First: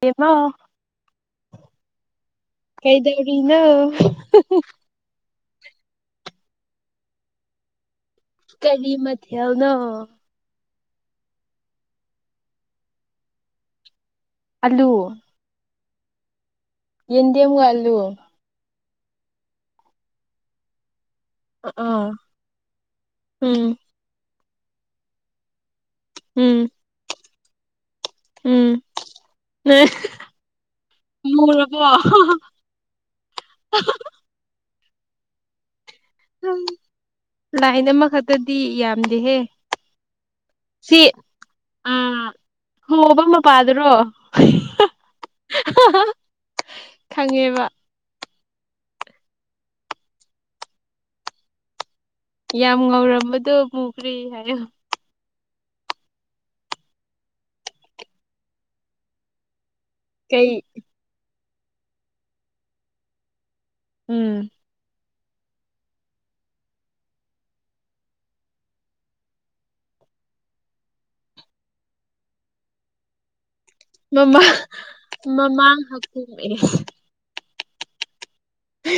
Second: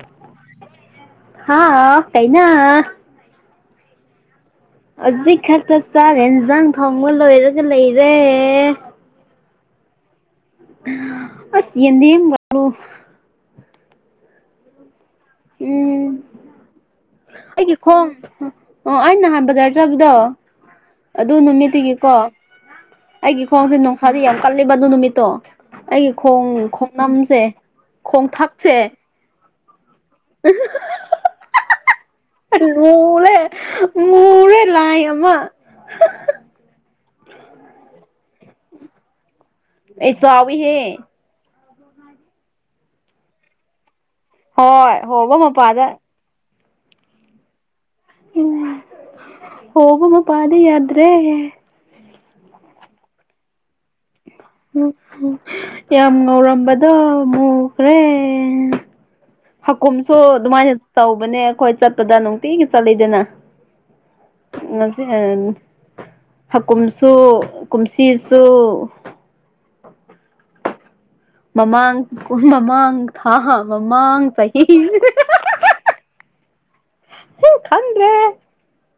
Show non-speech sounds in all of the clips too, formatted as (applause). ꯑꯦꯃ ꯍꯥꯎ ꯀꯩꯅꯣ ꯀꯩꯗꯧꯔꯤꯅ ꯍꯧꯖꯤꯛ ꯈꯔ ꯆꯞ ꯆꯥꯕ ꯏꯟꯖꯥꯡ ꯊꯣꯡꯕ ꯂꯣꯏꯔꯒ ꯂꯩꯔ ꯀꯔꯤ ꯃꯅ ꯑꯁ ꯌꯦꯦꯝꯣ ꯑꯜꯂꯨ ꯎꯝ ꯌꯦꯟꯗꯦꯝꯒ ꯑꯩꯒꯤ ꯑꯂꯨ ꯈꯣꯡ ꯑꯣ ꯑꯩ ꯅꯍꯥꯟ ꯕꯖꯔ ꯆꯕꯗꯣ ꯑꯗꯨ ꯑꯥ ꯅꯨꯃꯤꯠꯇꯨꯒꯤꯀꯣ ꯑꯩꯒꯤ ꯎꯝ ꯈꯣꯡꯁꯦ ꯅꯨꯡꯁꯥꯗꯤ ꯌꯥꯝ ꯀꯜꯂꯦꯕ ꯑꯗꯨ ꯅꯨꯃꯤꯠꯇꯣ ꯑꯩꯒꯤ ꯈꯣꯡ ꯎꯝ ꯈꯣꯡꯅꯝꯁꯦ ꯈꯣꯡꯊꯥꯛꯁꯦ ꯑ ꯃꯔꯦ ꯃꯣꯔꯦ ꯂꯃ ꯂꯥꯏꯟ ꯑꯃꯈꯛꯇꯗꯤ ꯌꯥꯝꯗꯦꯍꯦ ꯑꯩ ꯆꯕꯤ ꯍꯦ ꯁꯤ ꯑꯥ ꯍꯣꯕ ꯃꯄꯥꯗꯨꯔꯣ ꯍꯣꯏ ꯍꯣꯧꯕ ꯃꯄꯥꯗ ꯈꯪꯉꯦꯕ ꯎ ꯍꯕꯃ ꯄꯗꯗ꯭ꯔꯦ ꯌꯥꯝ ꯉꯧꯔꯝꯕꯗꯣ ꯃꯨꯈ꯭ꯔꯦ ꯍꯥꯏꯌꯣ ꯎꯝ ꯎꯝ ꯌꯥꯝ ꯉꯧꯔꯝꯕꯗꯣ ꯃꯨꯈ꯭ꯔꯦ ꯍꯀꯨꯝꯁꯨ ꯀꯩ ꯑꯗꯨꯃꯥꯏꯅ ꯇꯧꯕꯅꯦ ꯑꯩꯈꯣꯏ ꯆꯠꯄꯗ ꯅꯨꯡꯇꯤꯒꯤ ꯆꯠꯂꯤꯗꯅ ꯎꯝ ꯎ ꯍꯥꯀꯨꯝꯁꯨ ꯀꯨꯝꯁꯤꯁꯨ (unintelligible) ꯃꯃꯥꯡ ꯃꯃꯥꯡ ꯊꯥ ꯍꯥꯥ ꯃꯃꯥ ꯃꯃꯥ ꯍꯥꯛꯄꯨ ꯎ ꯊꯗ꯭ꯔꯦ b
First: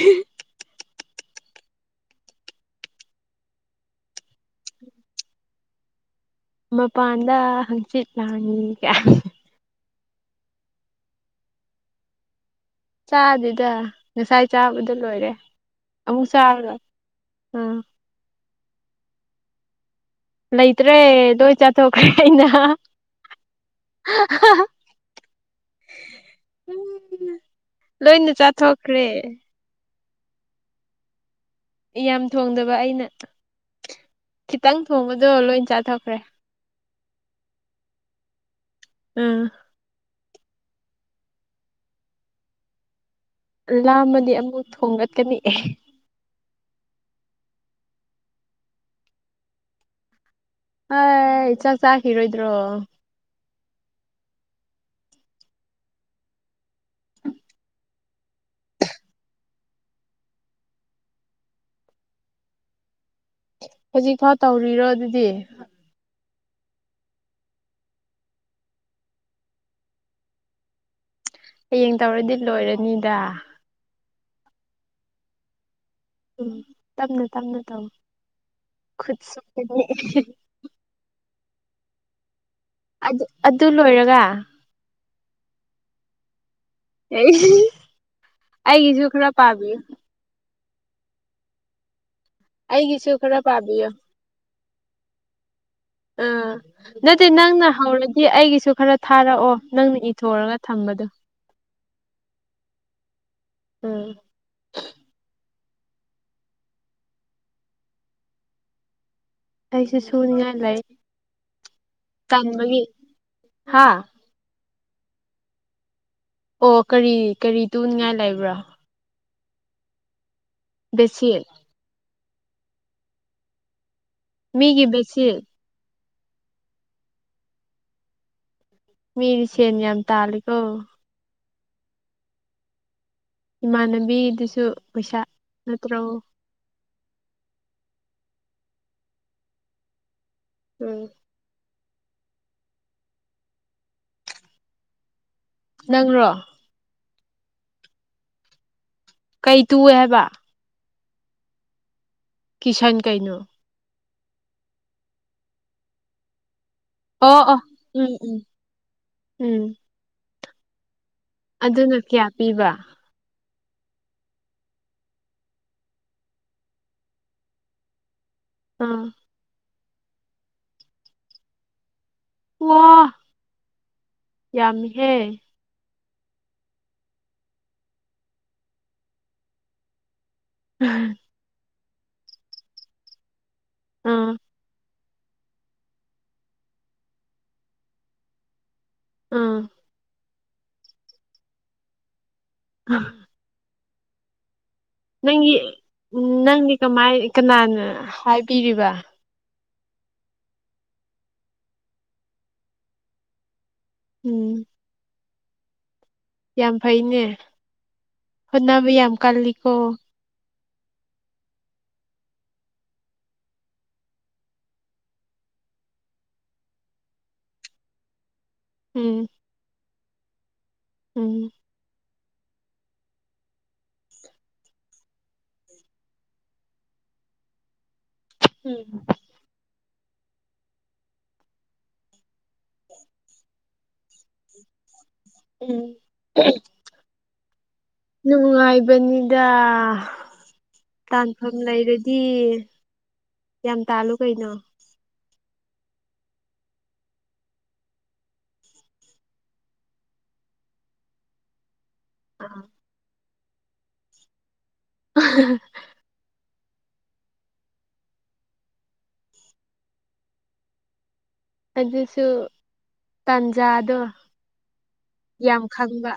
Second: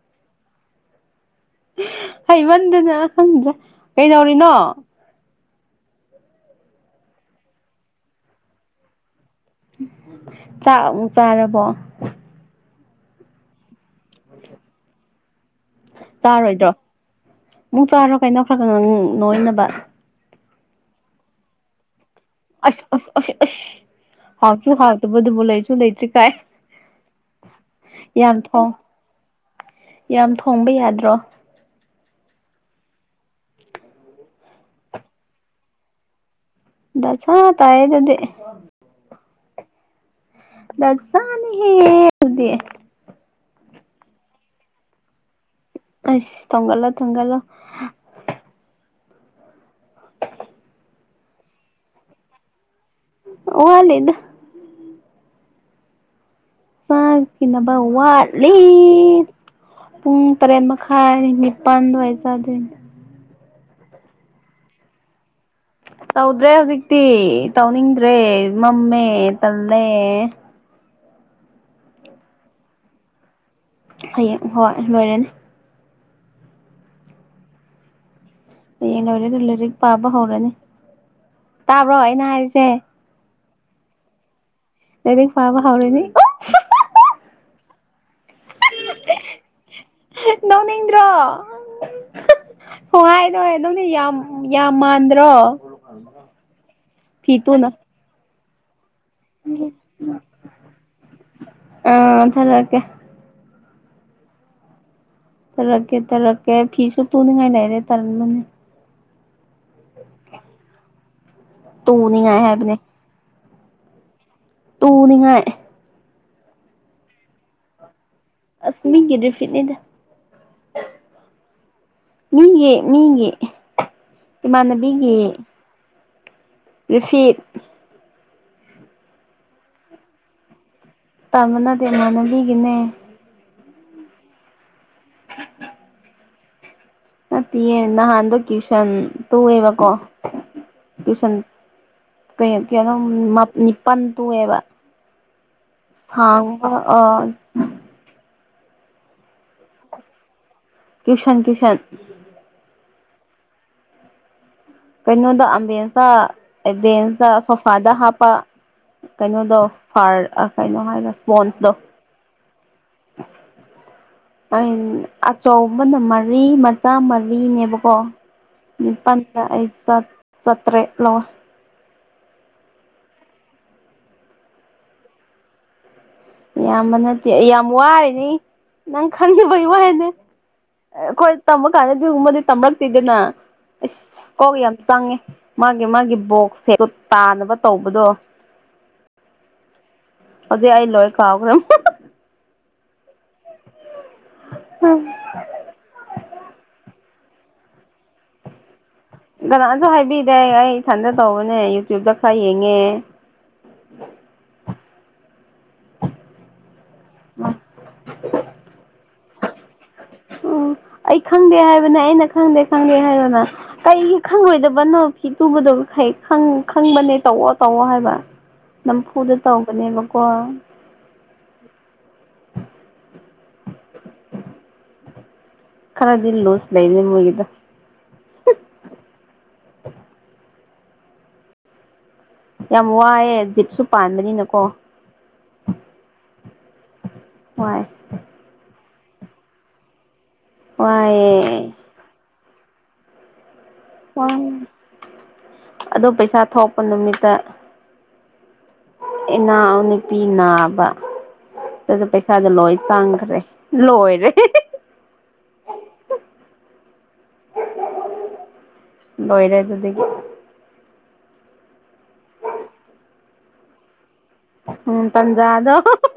ꯍꯩꯃꯟꯗꯅ ꯈꯟꯗ꯭ꯔ ꯀꯩꯗꯧꯔꯤꯅꯣ ꯃꯄꯥꯟꯗ ꯍꯪꯆꯤꯠ ꯂꯥꯡꯉ ꯀꯌꯥ ꯥꯛ ꯆꯥꯔꯕꯣ ꯆꯗꯗ ꯉꯁꯥꯏ ꯆꯥꯕꯗ ꯂꯣꯏꯔꯦ ꯑꯃꯨꯛ ꯆꯥꯔꯣꯏꯗ꯭ꯔꯣ ꯆꯥꯔꯣ ꯎꯥ ꯐꯒꯣꯏꯅꯕ ꯂꯩꯇ꯭ꯔꯦꯗꯣꯏ ꯆꯥꯊꯣꯛ ꯑꯁ ꯑ ꯑꯁ ꯍꯥꯎꯁꯨꯨ ꯍꯥꯎ ꯇꯨꯗꯨ ꯣꯂꯣꯏ ꯆꯨ ꯂꯩꯇꯔꯤ ꯀꯥꯏ ꯂꯣꯏꯅ ꯌꯥꯝ ꯊꯣꯡ ꯆꯥꯊꯣꯛꯈ꯭ꯔꯦ ꯌꯥꯝ ꯊꯣꯡꯕ ꯌꯥꯗ꯭ꯔꯣ ꯌꯥꯝ ꯊꯣꯡꯗꯕ ꯑꯩꯅ ꯈꯤꯇꯪ ꯊꯣꯡꯕꯗꯣ ꯂꯣꯏ ꯆꯥꯊꯈ꯭ꯔꯦ ꯗꯁꯥ ꯇꯥꯏ ꯑꯗꯨꯗꯤ ꯑꯝ ꯗꯁꯅꯤ ꯍꯦꯗꯤ ꯂꯥꯃꯗꯤ ꯑꯃꯨꯛ ꯊꯣꯡꯒꯀꯅꯤꯑ ꯑ ꯊꯒꯥꯂ ꯊꯒꯥꯂ ꯑ ꯏ ꯆ ꯆꯈꯤ ꯏꯔꯣꯏꯗꯣ ꯎ ꯂꯩꯗ ꯀꯩꯅꯅꯕ ꯋꯥꯠ ꯂꯩ ꯄꯨꯡ ꯇꯔꯦꯠ ꯃꯈꯥꯏ ꯅꯤꯄꯥꯟ ꯑꯗꯨꯋꯥꯏ ꯆꯥꯗꯣꯏꯅꯦ ꯍꯧꯖꯤꯛꯐꯥꯎ ꯇꯧꯔꯤꯔꯣ ꯑꯗꯨꯗꯤ ꯇꯧꯗ꯭ꯔꯦ ꯍꯧꯖꯤꯛꯇꯤ ꯇꯧꯅꯤꯡꯗ꯭ꯔꯦ ꯃꯝꯃꯦ ꯇꯜꯂꯦ ꯍꯌꯦꯡ ꯇꯧꯔꯗꯤ ꯂꯣꯏꯔꯅꯤꯗ ꯍꯌꯦꯡ ꯍꯣꯏ ꯂꯣꯏꯔꯅꯤ ꯎꯝ ꯇꯞꯅ ꯇꯞꯅ ꯇꯝ ꯍꯌꯦꯡ ꯂꯣꯏꯔꯦ ꯑꯗꯨ ꯂꯥꯏꯔꯤꯛ ꯄꯥꯕ ꯍꯧꯔꯅꯤ ꯇꯥꯕ꯭ꯔꯣ ꯑꯩꯅ ꯍꯥꯏꯔꯤꯁꯦ ꯑꯗꯨ ꯑꯗꯨ ꯂꯣꯏꯔꯒ ꯅꯗ ꯐꯔꯕ ꯍꯥꯎꯔꯅꯤ ꯑꯩꯒꯤꯁꯨ ꯈ꯭ꯔ ꯄꯥꯕꯤ ꯅꯧꯅꯦ ꯏꯟ꯭ꯔꯥ ꯍꯣꯏ ꯑꯩꯒꯤꯁꯨ ꯈꯔ ꯍꯥꯏꯗꯣꯏ ꯅꯪꯗꯤ ꯄꯥꯕꯤꯌꯨ ꯌꯥꯝ ꯌꯥꯝ ꯃꯥꯟꯗ꯭ꯔꯣ ꯑ ꯅꯠꯇꯦ ꯐꯤ ꯇꯨꯅ ꯅꯪꯅ ꯍꯧꯔꯗꯤ ꯑꯩꯒꯤ ꯁꯨ ꯈꯔ ꯊꯥꯔꯛꯑꯣ ꯅꯪꯅ ꯏꯊꯣꯛꯑꯒ ꯊꯝꯕꯗꯣ ꯑꯥ ꯊꯔꯀꯦ ꯎꯝ ꯇꯔꯛꯦ ꯇꯔꯛꯦ ꯐꯤꯁꯨ ꯇꯨꯅꯤꯉꯥꯏ ꯂꯩꯔꯦ ꯇꯔ ꯃ ꯑꯩꯁꯦ ꯁꯨꯅꯤꯡꯉꯥꯏ ꯂꯩ ꯇꯨꯅꯤ ꯑ ꯍꯥꯏꯦꯕꯅꯦ ꯍꯥꯥ ꯇꯨꯅꯤꯉꯥꯏ ꯑꯣ ꯀꯔꯤ ꯀꯔꯤ ꯇꯅꯤꯡꯉꯥꯏ ꯑꯁꯃꯤꯒꯤꯗ ꯐꯤꯗ ꯁꯤꯜ ꯃꯤꯒꯤ ꯃꯤꯒꯤ ꯃꯤꯒꯤ ꯏꯃꯥꯟꯅꯕꯤꯒꯤ ꯕꯦꯠꯁꯤꯠ ꯔꯐꯤꯠ ꯃꯤꯗꯤ ꯁꯦꯅꯌꯝ ꯇꯥꯂꯤꯈꯣ ꯇꯕꯅꯗ ꯏꯃꯥꯟꯅꯕꯤꯒꯤꯅꯦ ꯏꯃꯥꯟꯅꯕꯤꯗꯨꯁꯨ ꯄꯩꯁꯥ ꯅꯠꯇ꯭ꯔꯛꯎ ꯅꯠꯇꯦꯌꯦ ꯅꯍꯥꯟꯗꯣ ꯇ꯭ꯋꯨꯁꯟ ꯇꯣꯛꯑꯦꯕꯀꯣ ꯎꯝ ꯀ ꯀꯣ ꯅꯤꯄꯜ ꯇꯨꯑꯦꯕ ꯅꯪꯔꯣ ꯊꯥꯡ ꯑ ꯀꯩ ꯇꯨꯋꯦ ꯍꯥꯏꯕ ꯀꯁꯟ ꯀꯁꯟ ꯁꯟ ꯀꯩꯅꯣ ꯀꯩꯅꯣꯗ ꯑꯝꯕꯟꯁꯇ ꯑꯣ ꯕꯦꯟꯁꯇ ꯑꯣ ꯁꯣꯐꯥꯗ ꯎꯝ ꯍꯥꯞꯄ ꯎꯝ ꯀꯩꯅꯣꯗꯣ ꯎꯝ ꯐꯥꯔ ꯀꯩꯅꯣ ꯍꯥꯏꯔꯁꯦ ꯑꯗꯨꯅ ꯀꯌꯥ ꯄꯤꯕ ꯑꯆꯧꯕꯅ ꯃꯔꯤ ꯃꯆꯥ ꯃꯔꯤꯅꯦꯕꯀꯣ ꯑꯥ ꯄꯟꯗ ꯑꯩ ꯁꯠꯇꯦ ꯂꯣ ꯋꯥ ꯌꯥꯝꯍꯦ ꯏꯌꯥꯝꯕ ꯅꯠꯇꯦ ꯑꯩ ꯌꯥꯝ ꯋꯥꯔꯅꯤ ꯅꯪ ꯈꯪꯗꯦꯕꯒꯤ ꯋꯥꯅꯦ ꯑꯩꯈꯣꯏ ꯇꯝꯕ ꯀꯥꯟꯗꯗꯤꯒꯨꯝꯕꯗꯤ ꯇꯃꯔꯛꯇꯦꯗꯅ ꯏꯁ ꯑꯥ ꯀꯣꯛ ꯌꯥꯝ ꯆꯪꯉꯦ ꯃꯥꯒꯤ ꯃꯥꯒꯤ ꯕꯣꯛꯁꯦ ꯇꯥꯅꯕ ꯇꯧꯕꯗꯣ ꯑꯥ ꯍꯧꯗ ꯍꯥꯏꯏ ꯂꯣꯑ ꯀꯥꯎꯈ꯭ꯔꯦ ꯎꯝ ꯅꯪꯒꯤ ꯅꯪꯒꯤ ꯀꯃꯥꯏ ꯀꯅꯥꯅ ꯍꯥꯏꯕꯤꯔꯤꯕ ꯀꯅꯥꯅꯁꯨ ꯍꯥꯏꯕꯤꯗꯦ ꯑꯩ ꯏꯊꯟꯗ ꯇꯧꯕꯅꯦ ꯌꯨꯇ꯭ꯌꯕꯇ ꯈꯔ ꯌꯦꯡꯉꯦ ꯎꯝ ꯌꯥꯝ ꯐꯩꯅꯦ ꯍꯣꯠꯅꯕ ꯌꯥꯝ ꯀꯜꯂꯤꯀꯣ ꯎꯝ ꯑꯩ ꯈꯪꯗꯦ ꯍꯥꯏꯕꯅ ꯑꯩꯅ ꯈꯪꯗꯦ ꯈꯪꯗꯦ ꯍꯥꯏꯕꯅ ꯀꯩꯒꯤ ꯈꯪꯉꯣꯏꯗꯕꯅꯣ ꯐꯤ ꯇꯨꯕꯗꯣ ꯍꯩ ꯈꯪꯕꯅꯦ ꯇꯧꯑꯣꯣ ꯇꯧꯑꯣꯣ ꯍꯥꯏꯕ ꯎꯝ ꯅꯝꯐꯨꯗ ꯇꯧꯧꯕꯅꯦꯕꯀꯣ ꯎꯝ ꯈꯔꯗꯤꯟ ꯂꯨꯁ ꯂꯩꯅꯦ ꯃꯒꯤꯗ ꯎꯝ ꯌꯥꯝ ꯋꯥꯑꯦ ꯖꯤꯠꯁꯨ ꯄꯥꯟꯕꯅꯤꯅꯀꯣ ꯎꯝ ꯍꯣꯏ ꯅꯨꯡꯉꯥꯏꯕꯅꯤꯗ ꯇꯥꯟꯐꯝ ꯋꯥꯏꯑꯦ ꯂꯩꯔꯗꯤ ꯌꯥꯝ ꯇꯥꯂꯨ ꯀꯩꯅꯩꯅꯣ ꯑꯗꯨ ꯄꯩꯁꯥ ꯊꯣꯛꯄ ꯅꯨꯃꯤꯠꯇ ꯏꯅꯥꯎ ꯅꯨꯄꯤ ꯅꯥꯕ ꯑꯗꯨꯗ ꯄꯩꯁꯥꯗꯣ ꯂꯣꯏ ꯇꯥꯡꯈ꯭ꯔꯦ ꯂꯣꯏꯔꯦ (inaudible) ꯂꯣꯏꯔꯗ ꯑꯗꯨꯁꯨ ꯇꯥꯟꯖꯥꯗꯣ ꯎꯝ ꯌꯥꯝ ꯇꯟꯖꯥꯗꯣ ꯈꯪꯕ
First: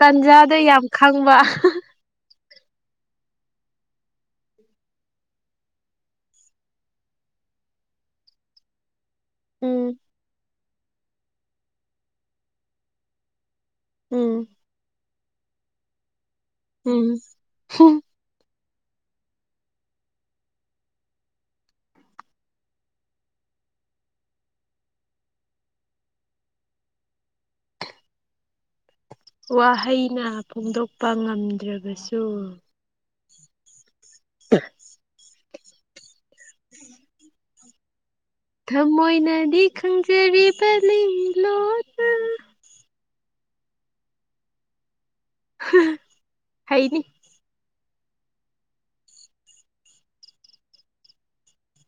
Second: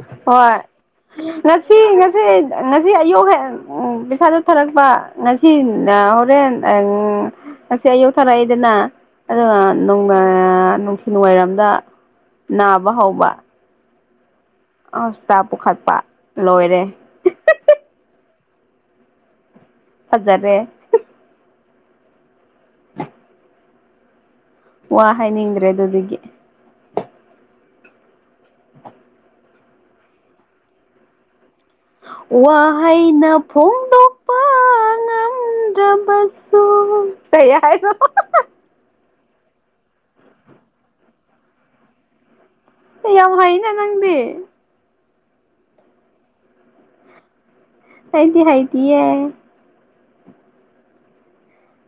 ꯇꯥꯟꯖꯥꯗꯣ ꯍꯣꯏ ꯌꯥꯝ ꯈꯪꯕ ꯉꯁꯤ ꯉꯁꯤ ꯅꯁꯤ ꯑꯣ ꯍꯥꯏ ꯎꯝ ꯄꯩꯁꯥ ꯆꯠꯊꯥꯔꯛꯄ ꯉꯁꯤ ꯍꯣꯔꯦꯟ ꯑꯁꯤꯁꯦ ꯑꯌꯨ ꯊꯔꯥꯏꯗꯅ ꯎꯝ ꯑꯗꯨꯒ ꯅꯨꯡꯊꯤ ꯋꯥꯏꯔꯝꯗ ꯅꯥꯕ ꯍꯧꯕ ꯎꯝ ꯍꯁꯇꯥ ꯄꯨꯈꯠꯄ ꯂꯣꯏꯔꯦ ꯎꯝ ꯍꯖꯔꯦ ꯎꯝ ꯋꯥ ꯍꯥꯏꯅꯤꯡꯗ꯭ꯔꯦ ꯑꯗꯨꯗꯤꯗꯒꯤ ꯎ ꯋꯥꯍꯩꯅ ꯐꯣꯡꯗꯣꯛꯄ ꯉꯝꯃꯤ ꯋꯥ ꯍꯥꯏꯥꯏꯅ ꯐꯣꯡꯗꯣ (unintelligible) ꯁꯨ ꯇꯌꯥꯔ ꯊꯃꯣꯏꯅꯗꯤ ꯈꯪꯖꯔꯤꯕ ꯂꯤꯣ ꯌꯥꯝ ꯍꯩꯅ ꯅꯪꯗꯤ ꯍꯥꯏꯅꯤ ꯍꯥꯏꯗꯤ ꯍꯥꯏꯗꯤ ꯑꯦ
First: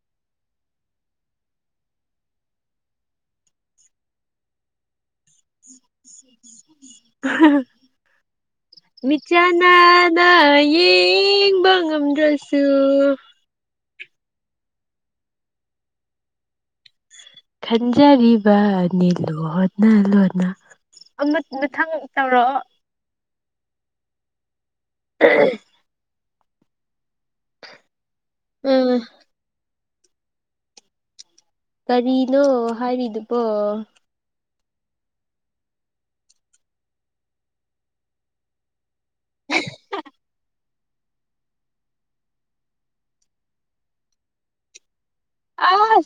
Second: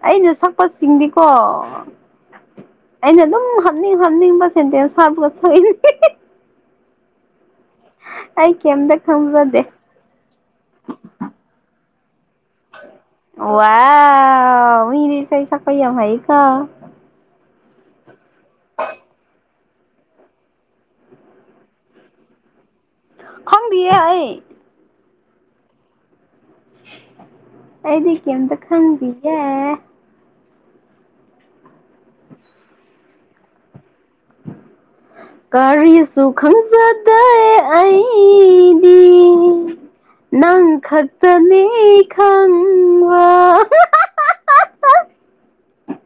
ꯑꯩꯅ ꯁꯛꯄ ꯆꯤꯡꯗꯤꯀꯣ ꯑꯩꯅ ꯑꯗꯨꯝ ꯍꯥꯅꯤꯡ ꯍꯥꯞꯅꯤꯡꯕ ꯁꯦꯟꯇꯦꯟꯁ ꯍꯥꯞꯄꯒ ꯁꯣꯏꯔ (unintelligible) ꯇꯥꯏ ꯃꯤꯆꯅ ꯅ ꯌꯦꯕ ꯉꯝꯗ꯭ꯔꯁꯨ ꯑ ꯃꯤꯗꯤꯁꯩ ꯁ ꯀ ꯌꯥꯝ ꯀ ꯈꯟꯖꯔꯤꯕꯅꯤ ꯂꯨ ꯍꯣꯠꯅ ꯂꯣꯅ ꯃꯊꯪ ꯇꯧꯔꯛꯑꯣ ꯈꯪꯗꯤꯌꯦ ꯑ ꯎ ꯑꯩꯗꯤ ꯀꯗ ꯎꯝ ꯈꯪꯗꯤ ꯑꯦ ꯀꯔꯤꯅꯣ ꯍꯥꯏꯔꯤꯗꯨꯕꯣ ꯀꯔꯤꯁꯨ ꯈꯪꯖꯗꯦ ꯑꯩꯗꯤ ꯈꯪ ꯈꯛꯇꯅꯤ ꯈꯪ ꯋꯥ ꯑ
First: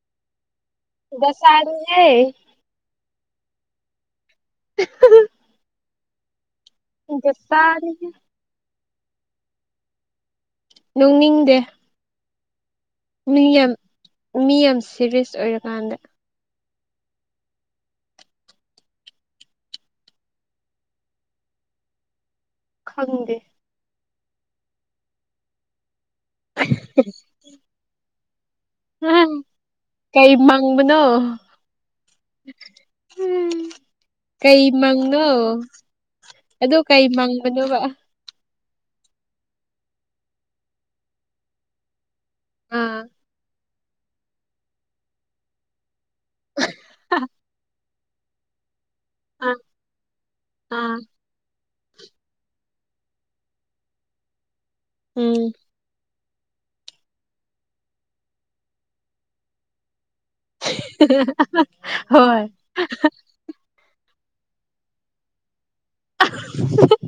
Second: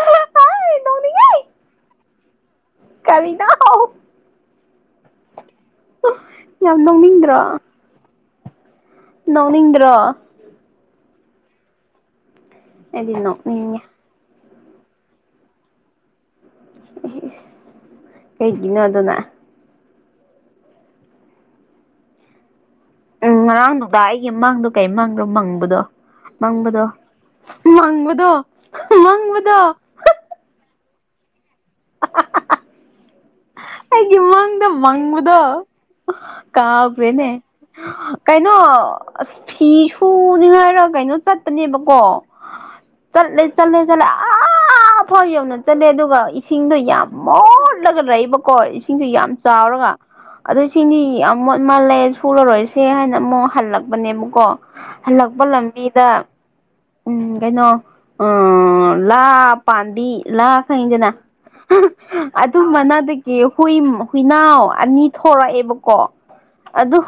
ꯑꯩ ꯕ ꯁꯔꯨ ꯌꯥ ꯀꯔꯤꯅ (unintelligible) ꯌꯥꯝ ꯅꯧꯅꯤꯡꯗ꯭ꯔꯣ ꯗꯁꯥꯅꯤꯍꯦ ꯅꯧꯅꯤꯡꯗ꯭ꯔꯣ ꯅꯣꯛꯅꯤꯡꯗꯦ ꯃꯤ ꯌꯥꯝ ꯑꯦꯗꯤꯅꯣꯛꯅꯤꯉꯦ ꯃꯤ ꯌꯥꯝ ꯁꯦꯔꯤꯌꯁ ꯑꯣꯏꯔꯀꯥꯟꯗ ꯍꯩꯒꯤꯅꯣ ꯑꯗꯨ ꯑꯗꯨꯅ ꯎꯝ ꯈꯪꯗꯦ ꯉꯔꯥꯡꯗꯨꯗ ꯑꯩꯒꯤ ꯃꯥꯡꯗꯣ ꯀꯩ ꯃꯥꯡꯗꯣ ꯃꯪꯕꯗꯣ ꯃꯪꯕꯗꯣ ꯃꯪꯕꯗꯣ ꯃꯪꯕꯗꯣ ꯀꯩ ꯃꯪꯕꯅꯣ ꯑꯩꯒꯤ ꯀꯩ ꯃꯥꯡꯗ ꯃꯪꯅꯣ ꯃꯪꯕꯗꯣ ꯑꯗꯨ ꯀꯩ ꯀꯥꯕ꯭ꯔꯦꯅꯦ ꯃꯪꯕꯅꯣꯕ ꯀꯥꯏ ꯀꯩꯅꯣ ꯑꯁ ꯐꯤ ꯁꯨꯅꯤꯉꯥꯏꯔ ꯀꯩꯅꯣ ꯆꯠꯄꯅꯦꯕꯀꯣ ꯑꯥ ꯆꯠꯂꯦ ꯆꯠꯂꯦ ꯆꯠꯂꯦ ꯑꯥ ꯐꯥꯎ ꯌꯧꯅ ꯆꯠꯂꯦ ꯑꯗꯨ ꯏꯁꯤꯡꯗꯣ ꯌꯥꯝ ꯃꯣꯠꯂꯒ ꯂꯩꯕꯀꯣ ꯏꯁꯤꯡꯁꯨ ꯌꯥꯝ ꯆꯥꯎꯔꯒ ꯑꯗ ꯏ ꯑꯥ ꯁꯤꯡꯗꯤ ꯃꯥꯜꯂꯦ ꯁꯨꯔꯔꯣꯏꯁꯦ ꯍꯥꯏꯅ ꯑꯃꯨꯛ ꯍꯜꯂꯛꯄꯅꯦꯕꯀꯣ ꯍꯜꯂꯛꯄ ꯎꯝ ꯂꯝꯕꯤꯗ ꯎꯝ ꯀꯩꯅꯣ ꯎ ꯂꯥ ꯄꯥꯝꯕꯤ ꯂꯥꯛ ꯈꯪꯗꯦꯅ ꯍꯣꯏ ꯑꯗꯨ ꯃꯅꯥꯗꯤ ꯍꯨꯏꯅꯥꯎ ꯑꯅꯤ ꯊꯣꯔꯛ ꯑꯦꯕ ꯀꯣ ꯑꯗꯨ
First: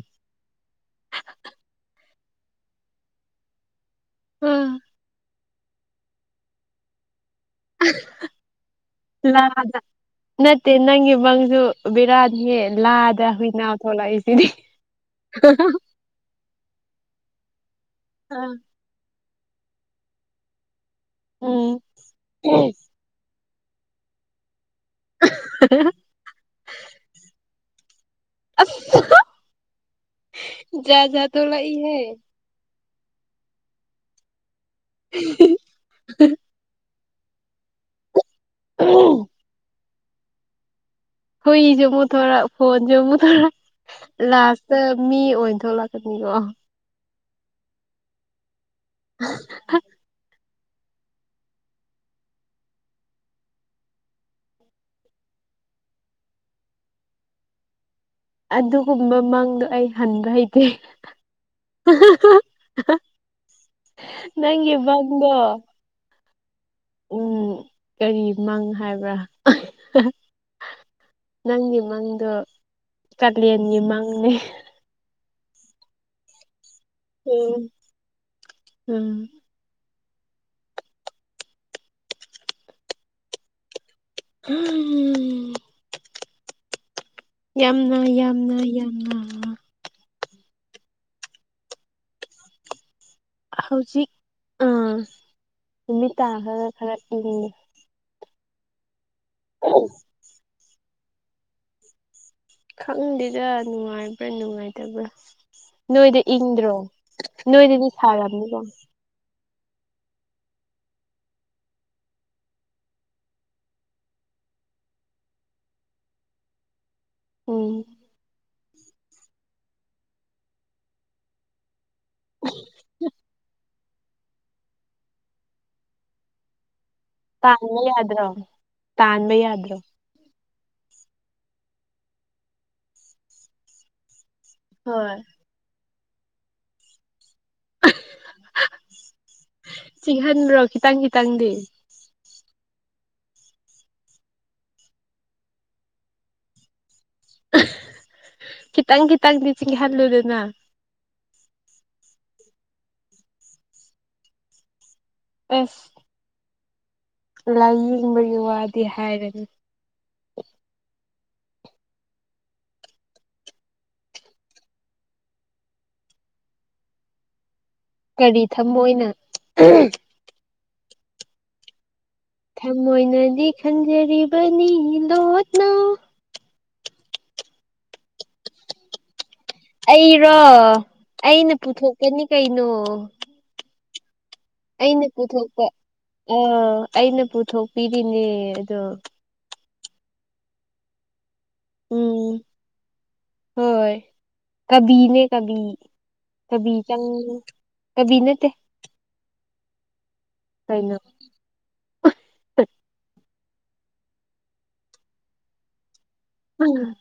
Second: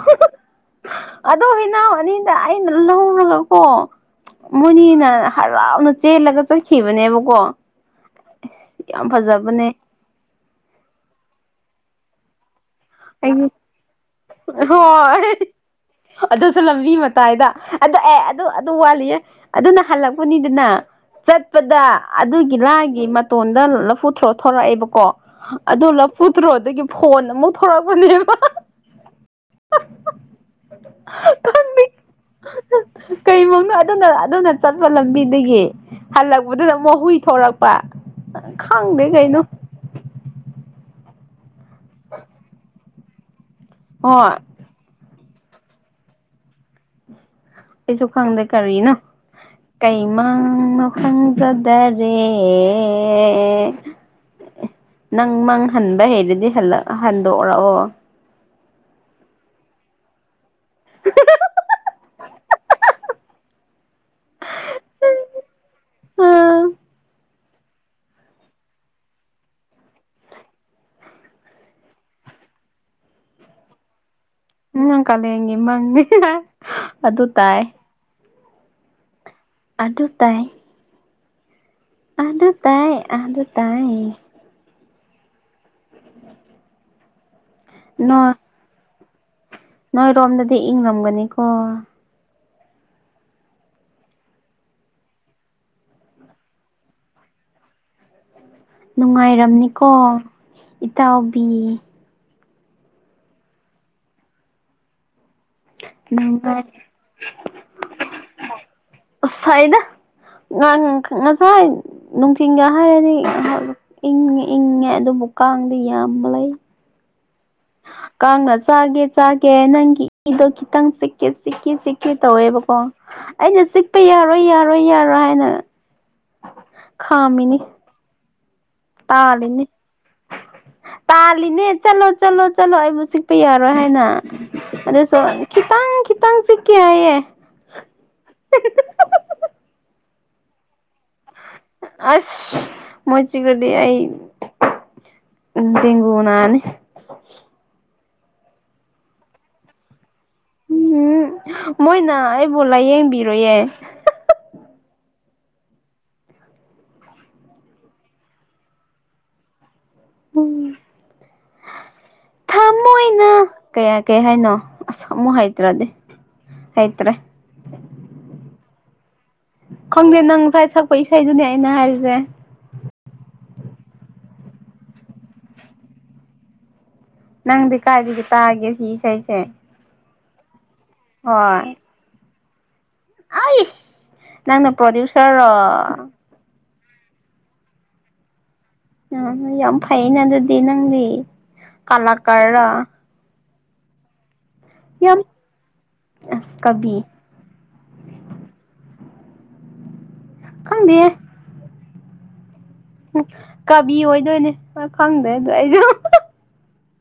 ꯑꯗꯨꯣ ꯏꯅꯥꯎ ꯑꯅꯤ ꯑꯩꯅ ꯂꯧꯔꯒꯀꯣ ꯃꯣꯏꯅꯤꯅ ꯍꯔꯥꯎꯅ ꯆꯦꯜꯂꯒ ꯆꯠꯈꯤꯕꯅꯦꯕꯀꯣ (unintelligible) ꯌꯥꯝ ꯐꯖꯕꯅꯦ ꯅꯠꯇꯦ ꯅꯪꯒꯤ ꯃꯪ ꯕꯤꯔꯥꯠ ꯍ ꯂꯥꯗ ꯑꯩꯒꯤ ꯍꯅꯥ ꯊꯣꯛꯂꯛ ꯍꯣꯏ ꯑꯗꯨꯁꯨ ꯂꯝꯕꯤ ꯃꯇꯥꯏꯗ ꯑꯗꯨ ꯑꯦ ꯑꯗꯨ ꯑꯗꯨ ꯋꯥꯠꯂꯤꯌꯦ ꯑꯗꯨꯅ ꯍꯜꯂꯛꯄꯅꯤꯗꯅ ꯆꯠꯄꯗ ꯎꯝ ꯑꯗꯨꯒꯤ ꯂꯥꯒꯤ ꯇꯣꯟꯗ ꯂꯐꯨ ꯊꯔꯣ ꯊꯣꯔꯛꯑꯦꯕꯀꯣ ꯑꯗꯨ ꯂꯐꯨ ꯊ꯭ꯔꯣꯗꯒꯤ ꯐꯣꯟ ꯑꯃꯨꯛ ꯊꯣꯔꯛꯄꯅꯦ ꯌꯥꯖ ꯊꯂ ꯏꯍꯦ ꯀꯔꯤ ꯃꯔꯣꯅꯣ ꯑꯗꯨꯅ ꯑꯗꯨꯅ ꯆꯠꯄ ꯂꯝꯕꯤꯗꯒꯤ ꯍꯜꯂꯛꯄꯗꯨꯅ ꯍꯨꯏ ꯊꯣꯔꯛꯄ ꯈꯪꯗꯦ ꯀꯩꯅꯣ ꯍꯣꯏ ꯁꯨ ꯄꯨꯊꯣꯊꯣꯔꯛ ꯐꯣꯟꯁꯨ ꯄꯨꯊꯣꯔꯛ ꯍꯣꯏ ꯂꯥꯁ ꯇ ꯃꯤ ꯊꯣꯛ ꯂꯥꯛꯀꯅꯤꯀꯣ ꯑꯩꯁꯨ ꯈꯪꯗꯦ ꯀꯔꯤꯅꯣ ꯀꯩꯃ ꯈꯪꯖꯗꯔꯦ ꯅꯪ ꯃꯪ ꯍꯟꯕ ꯍꯩꯔꯗꯤ ꯍꯟꯗꯣꯛꯎꯔꯛꯑꯣ ꯑꯗꯨꯒꯨꯝꯕ ꯃꯥꯡꯗꯣ ꯑꯩ ꯍꯟꯕ ꯍꯩꯇꯦ ꯅꯪꯒꯤ ꯃꯪ ꯗꯣ ꯎꯝ ꯎ ꯀꯔꯤ ꯃꯪ ꯍꯥꯏꯕ꯭ꯔꯥ ꯅꯪꯒꯤ ꯃꯪꯗꯣ ꯀꯥꯂꯦꯟꯒꯤ ꯃꯪꯅꯦ ꯎ ꯀꯥꯂꯦꯟꯒꯤ ꯃꯪꯅꯤ ꯑꯗꯨ ꯎꯝ ꯇꯥꯏ ꯎꯝ ꯑꯗꯨꯇꯥꯏ ꯑꯗꯨ ꯇꯥꯏ ꯑꯗꯨ ꯇꯥꯏ ꯎꯝ ꯌꯥꯝꯅ ꯅꯣꯏ ꯌꯥꯝꯅ ꯌꯥꯝꯅ ꯅꯣꯏꯔꯣꯝꯗꯗꯤ ꯏꯪꯔꯝꯒꯅꯤꯀꯣ ꯍꯧꯖꯤꯛ ꯅꯨꯃꯤꯠ ꯈꯔ ꯈꯔ ꯏꯪꯉꯦ ꯅꯨꯡꯉꯥꯏꯔꯝꯅꯤꯀꯣ ꯏꯇꯥꯎꯕꯤ ꯈꯪꯗꯦꯗ ꯅꯨꯡꯉꯥꯏꯕ꯭ꯔꯥ ꯅꯨꯡꯉꯥꯏꯇꯕ꯭ꯔꯥ ꯅꯣꯏꯗ ꯅꯨꯡꯉꯥꯏ ꯏꯪꯗ꯭ꯔꯣ ꯅꯣꯏꯗꯗꯤ ꯁꯥꯔꯕꯅꯤꯀꯣ ꯐꯣꯏꯗ ꯉꯁꯥꯏ ꯅꯨꯡꯊꯤꯟꯜꯒ ꯍꯥꯏꯔꯗꯤ ꯏꯉ ꯏꯪꯉꯦ ꯑꯗꯨꯝ ꯎꯀꯥꯡꯗꯤ ꯌꯥꯝꯕ ꯂꯩ ꯎꯝ ꯀꯥꯡꯅ ꯆꯥꯒꯦ ꯆꯥꯒꯦ ꯅꯪꯒꯤ ꯏꯗꯣ ꯈꯤꯇꯪ ꯆꯤꯛ ꯁꯤꯛꯛ ꯀꯦ ꯇꯧꯋꯦꯕꯀꯣ ꯑꯩꯅ ꯆꯤꯛꯄ ꯌꯥꯔꯣꯏ ꯌꯥꯔꯣꯏ ꯌꯥꯔꯣꯏ ꯍꯥꯏꯅ ꯈꯥꯝꯃꯤꯅꯤ ꯇꯥꯟꯕꯥꯟꯕ ꯌꯥꯗ꯭ꯔꯣ ꯇꯥꯟꯕꯥꯟꯕ ꯌꯥꯗ꯭ꯔꯣ ꯄꯥꯜꯂꯤꯅꯦ ꯆꯠꯂꯣ ꯆꯠꯂꯣ ꯆꯠꯂꯣ ꯑꯩꯕꯨ ꯆꯤꯛꯄ ꯌꯥꯔꯣꯏ ꯍꯥꯏꯅ ꯑꯗ ꯍꯣꯏ ꯁꯣ ꯈꯤꯇꯪ ꯈꯤꯇꯪ ꯆꯀꯦ ꯍꯥꯏꯌꯦꯦ ꯆꯤꯡꯍꯟꯕ꯭ꯔꯣ ꯈꯤꯇꯪ ꯈꯤꯇꯪꯗꯤ ꯁ ꯃꯣꯏ ꯆꯒꯗꯤ ꯑꯩ ꯇꯒꯨꯅꯥꯅꯤ ꯀꯤꯇꯪ ꯀꯤ ꯇꯪ ꯅꯤꯡꯁꯤꯡ ꯍꯜꯂꯗ ꯎꯝ ꯃꯣꯏꯅ ꯑꯩꯕꯨꯣ ꯂꯥꯏꯌꯦꯡꯕꯤꯔꯣꯌꯦ ꯑꯁ ꯂꯥꯏꯌꯦꯡꯕꯒꯤ ꯋꯥꯗꯤ ꯍꯥꯏꯔꯅꯤ ꯎꯝ ꯊꯃꯣꯣꯏꯅ ꯀꯌꯥ ꯀꯌꯥ ꯍꯥꯏꯅꯣ ꯑꯁꯃꯨ ꯍꯩꯇ꯭ꯔꯗꯤ ꯍꯥꯏꯣꯏ ꯇ꯭ꯔꯦ ꯀꯔꯤ ꯊꯝꯃꯣꯅ ꯈꯪꯗꯦ ꯅꯪ ꯉꯥꯏ ꯁꯛꯄ ꯏꯁꯩꯗꯨꯅꯦ ꯑꯩꯅ ꯍꯥꯏꯔꯤꯁꯦ ꯃꯣꯏꯅꯗꯤ ꯈꯟꯖꯔꯤꯕꯅꯤ ꯂꯣꯅ ꯅꯪꯗꯤ ꯀꯥꯏꯗꯤ ꯇꯥꯒꯦ ꯁꯤ ꯏꯁꯩꯁꯦ ꯑꯩꯔꯣ ꯑꯩꯅ ꯄꯨꯊꯣꯛꯀꯅꯤ ꯀꯩꯅꯣ ꯑ ꯅꯪꯅ ꯑꯩꯅ ꯄ꯭ꯔꯣꯗ꯭ꯌꯨꯁꯔꯣ ꯄꯨꯊꯣꯛꯄ ꯑꯥ ꯑꯩꯅ ꯄꯨꯊꯣꯛꯄꯤꯔꯤꯅꯦ ꯑꯗꯣ ꯑ ꯌꯥꯝ ꯐꯩꯅꯦ ꯑꯗꯨꯗꯤ ꯅꯪꯗꯤ ꯎꯝ ꯀꯂꯥꯀꯥꯔ ꯍꯣꯏ ꯀꯕꯤꯅꯦ ꯀꯕꯤ ꯀꯕꯤ ꯆꯪ ꯀꯕꯤ ꯅꯠꯇ ꯈꯪꯗꯦ ꯀꯅ ꯀꯕꯤ ꯑꯣꯏꯗꯣꯏꯅꯦ ꯈꯪꯗꯦ ꯑꯗꯣ ꯑꯩꯁꯨ ꯎꯝ